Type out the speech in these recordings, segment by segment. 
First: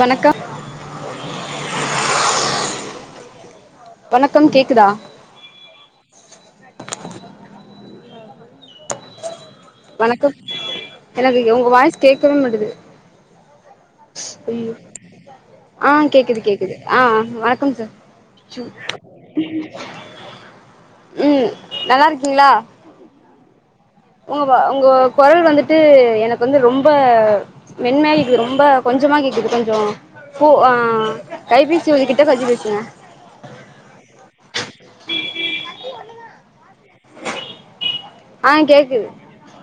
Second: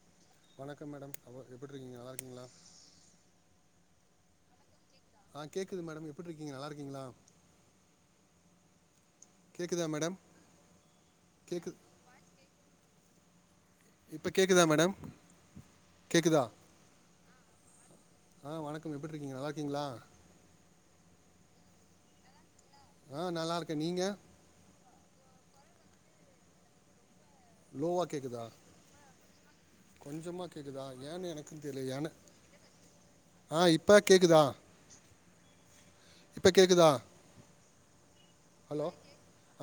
வணக்கம் வணக்கம் மேடம் அப்புறோ எப்படி இருக்கீங்க நல்லா இருக்கீங்களா வணக்கம் கேக்குதா ஆஹ் கேக்குது மேடம் எப்புட்ருக்கீங்க நல்லா இருக்கீங்களா கேட்குதா மேடம் வணக்கம் ஹலோ வி உங்க கேட்குது வாய்ஸ் கேட்கவே மாட்டது இப்போ ஹ் கேட்குதா ம் மேடம் ஆஹ் கேக்குது கேட்குதா கேக்குது ஆஹ் ம் வணக்கம் சார் ஆ சொ வணக்கம் எப்படி இருக்கீங்க நல்லா இருக்கீங்களா உம் நல்லா இருக்கீங்களா ஆ நல்லா இருக் உங்கப உங்கோ கொரல் வந்துட்டு எனக்கு வந்து ரொம்ப லோவாக மென்மையா கேக்குது கேட்குதா ரொம்ப கொஞ்சமா கேக்குது கொஞ்சோ பூ கொஞ்சமாக ஆ கேட்குதா ஏன்னு எனக்கும் கைப்பேசி தெரியல ஏன்னு உதுக்கிட்ட கொஞ்ச பேசுவே ஆ இப்போ கேட்குதா இப்ப கேக்குதா ஆ ஹலோ கேக்குது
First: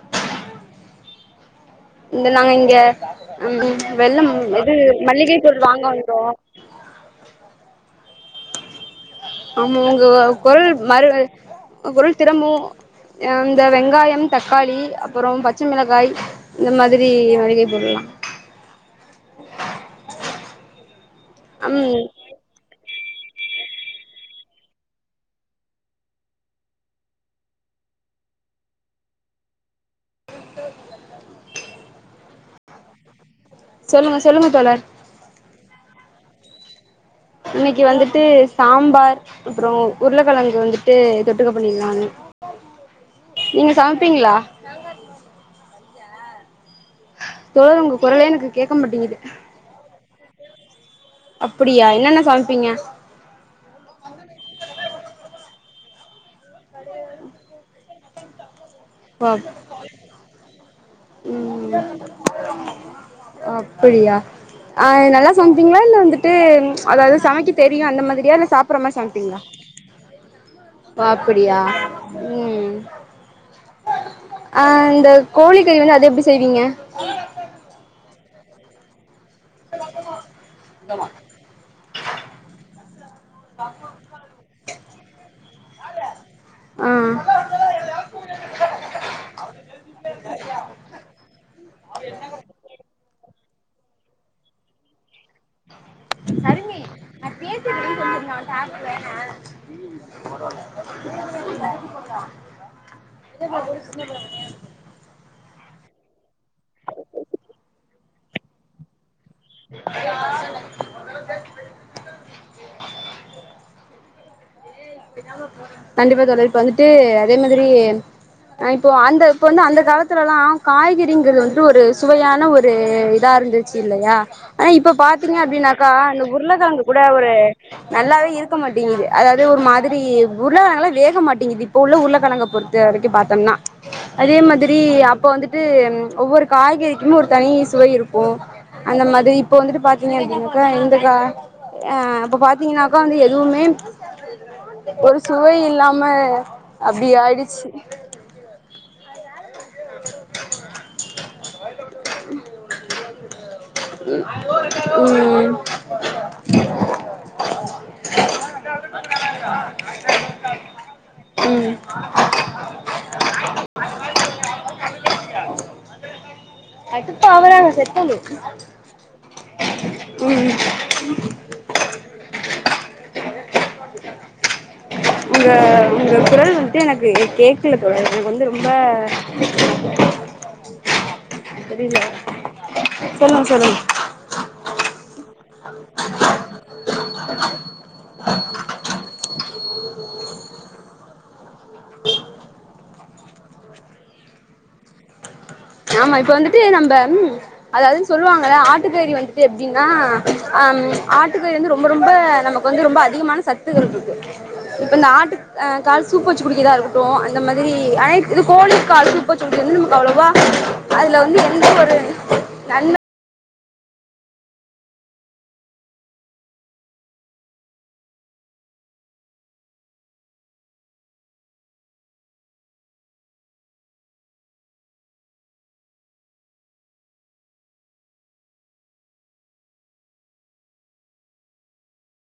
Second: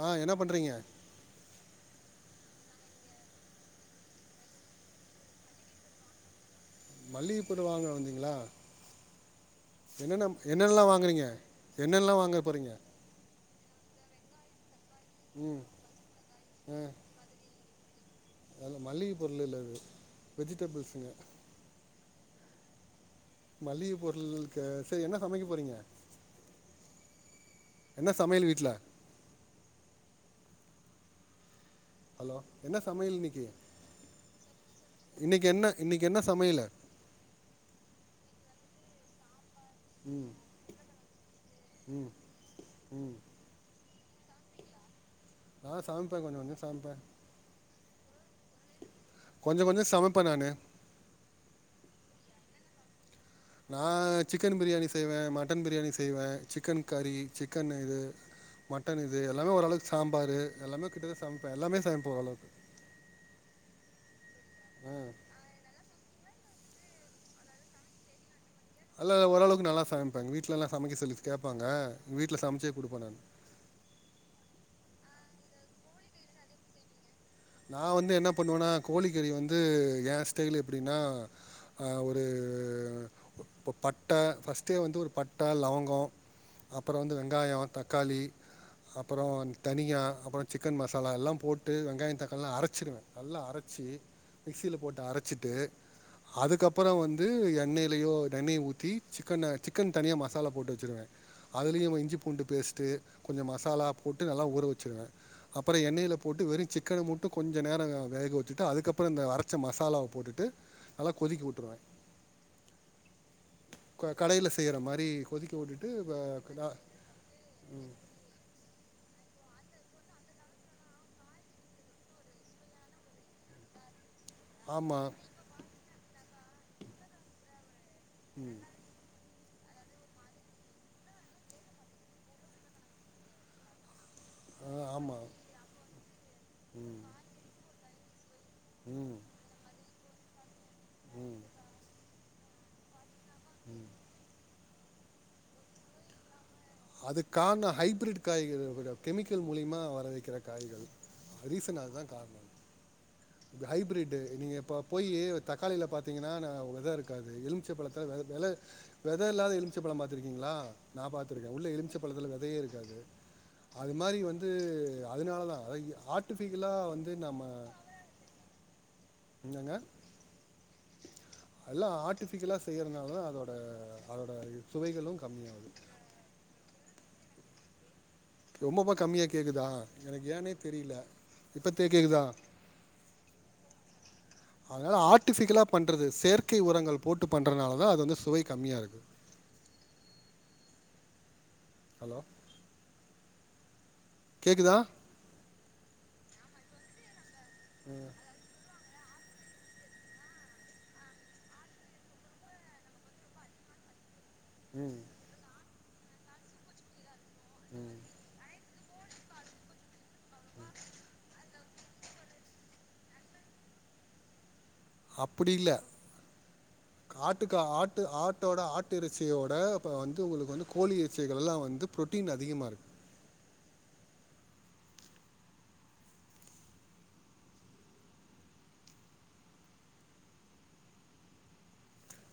ஆ என்ன பண்றீங்க இந்த நாங்க இங்க ம் வெள்ளம் இது மல்லிகை பொருள் வாங்க வந்தோ ங்களா ஆமா உங்க குரல் என்னென்னலாம் மறு வாங்குறீங்க பொருள் என்னென்னலாம் வாங்க திறமு போகிறீங்க இந்த வெங்காயம் தக்காளி அப்புறோம் ம் பச்ச மிளகாய் இந்த மாதிரி [unintelligible] விலா அது மல்லிக பொருள் இல்ல அது வெஜிடபிள்ஸ்சுங்க ம் மளிக பொருள் க செரி என்ன சமைக்க போறீங்க என்ன சமையல் வீட்ல ஹலோ என்னா சமையல் இன்னிக்கி சொல்லுங்க சொல்லுங்க தோளர் சமையலா இன்னிக்கு வந்துட்டு சாம்பார் அப்புறோ ம் உர்ளக்கெழங்கு வந்துட் டே தொட்டுக்க பண்ணிர்லானு ம் ம் நீங்க சாப் பீங்ளா அ சமப்பே கொஞ்சோ கொஞ்சோ சமப்பே அ உங்க கொரலே எனக்கு கேக்க மாட்டிங்குது ப நானு அப்பிடியா என்னென்னா சாமைப்பீங்க நா சிக்கனு பிரியாணி செய்வே மட்டன் பிரியாணி செய்வே சிக்கன் கறி சிக்கன் இது மட் பா கிட்டத்தட்ட சமைப்பேன் ம் எல்லாமே சமைப்பேன் ஓரளவுக்கு அப்பிடியா அ ஆ நல்லா சம்ப்பீங்ளா இல்ல வந்துட்டு அதாது சமைக்க தெரியு அந்த மாதிரியா இல்ல சாப் அல்லல்ல ஒரளவுக்கு நல்லா சம ப எங் வீ வீட்லல்லா சமக்க ஓ சொல்லி அப்படியா கேப்பாங்க வீட்ல சம்ச்சே ம் குடுப்பே நானு கோழி கறி வந்து அது எப்டி செய்வீங்க நா வந்து என்ன பண்ணுவேனா கோழி கறி வந்து ஏ ஸ்டைல் எப்டின்னா ஹ ஒரு இப்போ பட்ட ஃபஸ்ட்டே வந்து ஒரு பட்ட லவங்கம் அப்புறம் ஆ வந்து வெங்காயம் தக்காளி அப்புறம் தனியா அப்புறம் சிக்கன் மசாலா எல்லாம் போட்டு வெங்காயம் த அதல்லா அறச்சுடுவேன் நல்லா அரச்சி மிக்சியில் போட்டு அரைச்சிட்டு அதுக்கப்புறம் வந்து எண்ணெயிலயோ எண்ணெய ஊத்தி சிக்கன் தனியாக மசாலா போட்டு வச்சிருவேன் அதுலயும் இஞ்சி பூண்டு பேஸ்ட்டு கொஞ்சம் மசாலா போட்டு நல்லா ஊற வச்சுிருவேன் அப்புறம் எண்ணெயில போட்டு வெறும் சிக்கன மட்டும் அது கொஞ்ச நேரம் வேக வச்சுட்டு அதுக்கப்புறம் அப்புறம் இந்த அரைச்ச மசாலாவ போட்டுட்டு நல்லா கொதிக்க விட்டுருவேன் க கடைல கண்டிப்பா தோழரே இப்ப நா- வந்துட்டு அதே மாதிரி ந இப்போ அந்த இப்போ வந்து அந்த காலத்துலலாம் காய்கறிங்கிறது வந்துட்டு ஒரு சுவையான ஒரு இதாக இருந்துச்சு இல்லையா ஆனா இப்ப ஆமாம் பாத்தீங்க அப்படின்னாக்கா அந்த உருளகிளங்கு கூட ஒரு நல்லாவே இருக்க ம் மாட்டேங்குது அதாவ ப்டியே ஒரு மாதிரி சரி உருளைக்கழங்கல்லாம் வேக மாட்டேங்குது இப்ப உள்ள உருளைக்கழங்க பொறுத்த வரைக்கும் பாார்த்தோம்னா அதே ஆ, மாதிரி அப்போ ஆமாம் வந்துட்டு ஒவ்வொரு காய்கறிக்குமே ஒரு தனி சுவை இருக்கும் அப்போ அந்த ம் மாதிரி இப்ப வந்துட்டு பா க்கா இந்தக்க ஆஹ் இப்ப பாத்தீங்கன்னாக்கா வந்து எதுவுமே ஒரு சுவை இல்லாம அப்டி அது ஆயிடுச்சு காரணம் ஹைப்ரட் காய்யில்ல மேடம் கெமிக்கல் மூலியம் வரவைக்கிர காய்கள் ரிசன் அதாகாரணம் இது ஹைபிரிட் நீ ங்க இப்ப போய் ம் தக்காளீள பாத்துங்கனா வித இருக்காது எலுமிச்சம் பழத்த வித இல்லாத எலுமிச்சம் பாத்திருகிங்களா நா பாத்துருக்கேன் உள்ள எலுமிச்ச பலதுல விதையே இருக்காது அது மாதிரி வந்து அதனாலதான் அத ஆர்டிபிஷியலா வந்து நம்ம கடுப்பாவுறாங்க செத்தணு என்ங்கங்க எல்லாம் ஆர்ட்டிபிஷியலா செய்யறதுனாலதான் அதோட அதோட சுவைகளும் உங்க கம்மியாகுது உங்க குரல் வந்துட்டு எனக்கு கேக்கல தொழறே அதுக்கு வந்து ரொம்ப கேக்குதா எனக்கு ஏனே தெரியல இப்ப தெரில கேக்குதா சொல்லுங்க சொல்லுங்க அதனால ஆட் பிசிகலா பண்றது செயற்கை உரங்கள் போட்டு பண்றதால தான் அது வந்து சுவை கம்மியா இருக்கு ஹலோ கேக்குதா ஆமா இப்ப வந்துட்டு நம்ம அதாவதுன்னு சொல்லுவாங்கல்ல ஆ ஆட்டுக்கறி வந்துட்டு எப்டின்னா ஆஹ்ம் ஆட்டுக்கறி வந்து ரொம்ப ரொம்ப நமக்கு வந்து ரொம்ப அதிகமான சத்துகள் இருக்கு இப்ப ம் அந்த ஆட்டு அ கால் சூப்பு வெச்சு குடிக்கறதா இருக்கட்டும் இந்த மாதிரி ஆனா இத் இது கோழி கால் சூப்பு வச்சி குடிக்கறது வந்து அவ்ளோவா அதுல வந்து எந்த ஒரு நன்ம அப்டி இல்ல ஆட்டுக்கா ஆட்டு ஆட்டோட ஆட்டு இறச்சியோட இப்ப வந்து உங்களுக்கு வந்து கோலி இறச்சிகல்லா வந்து புரோட்டீன் அதிகமா இருக்கு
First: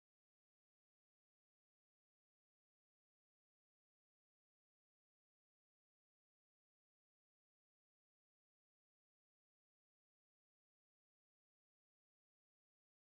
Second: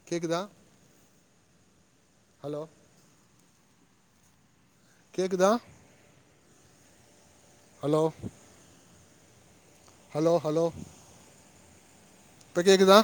கேக்குதா ஹலோ கேக்குதா ஹலோ ஹலோ ஹலோ இப்ப கேக்குதா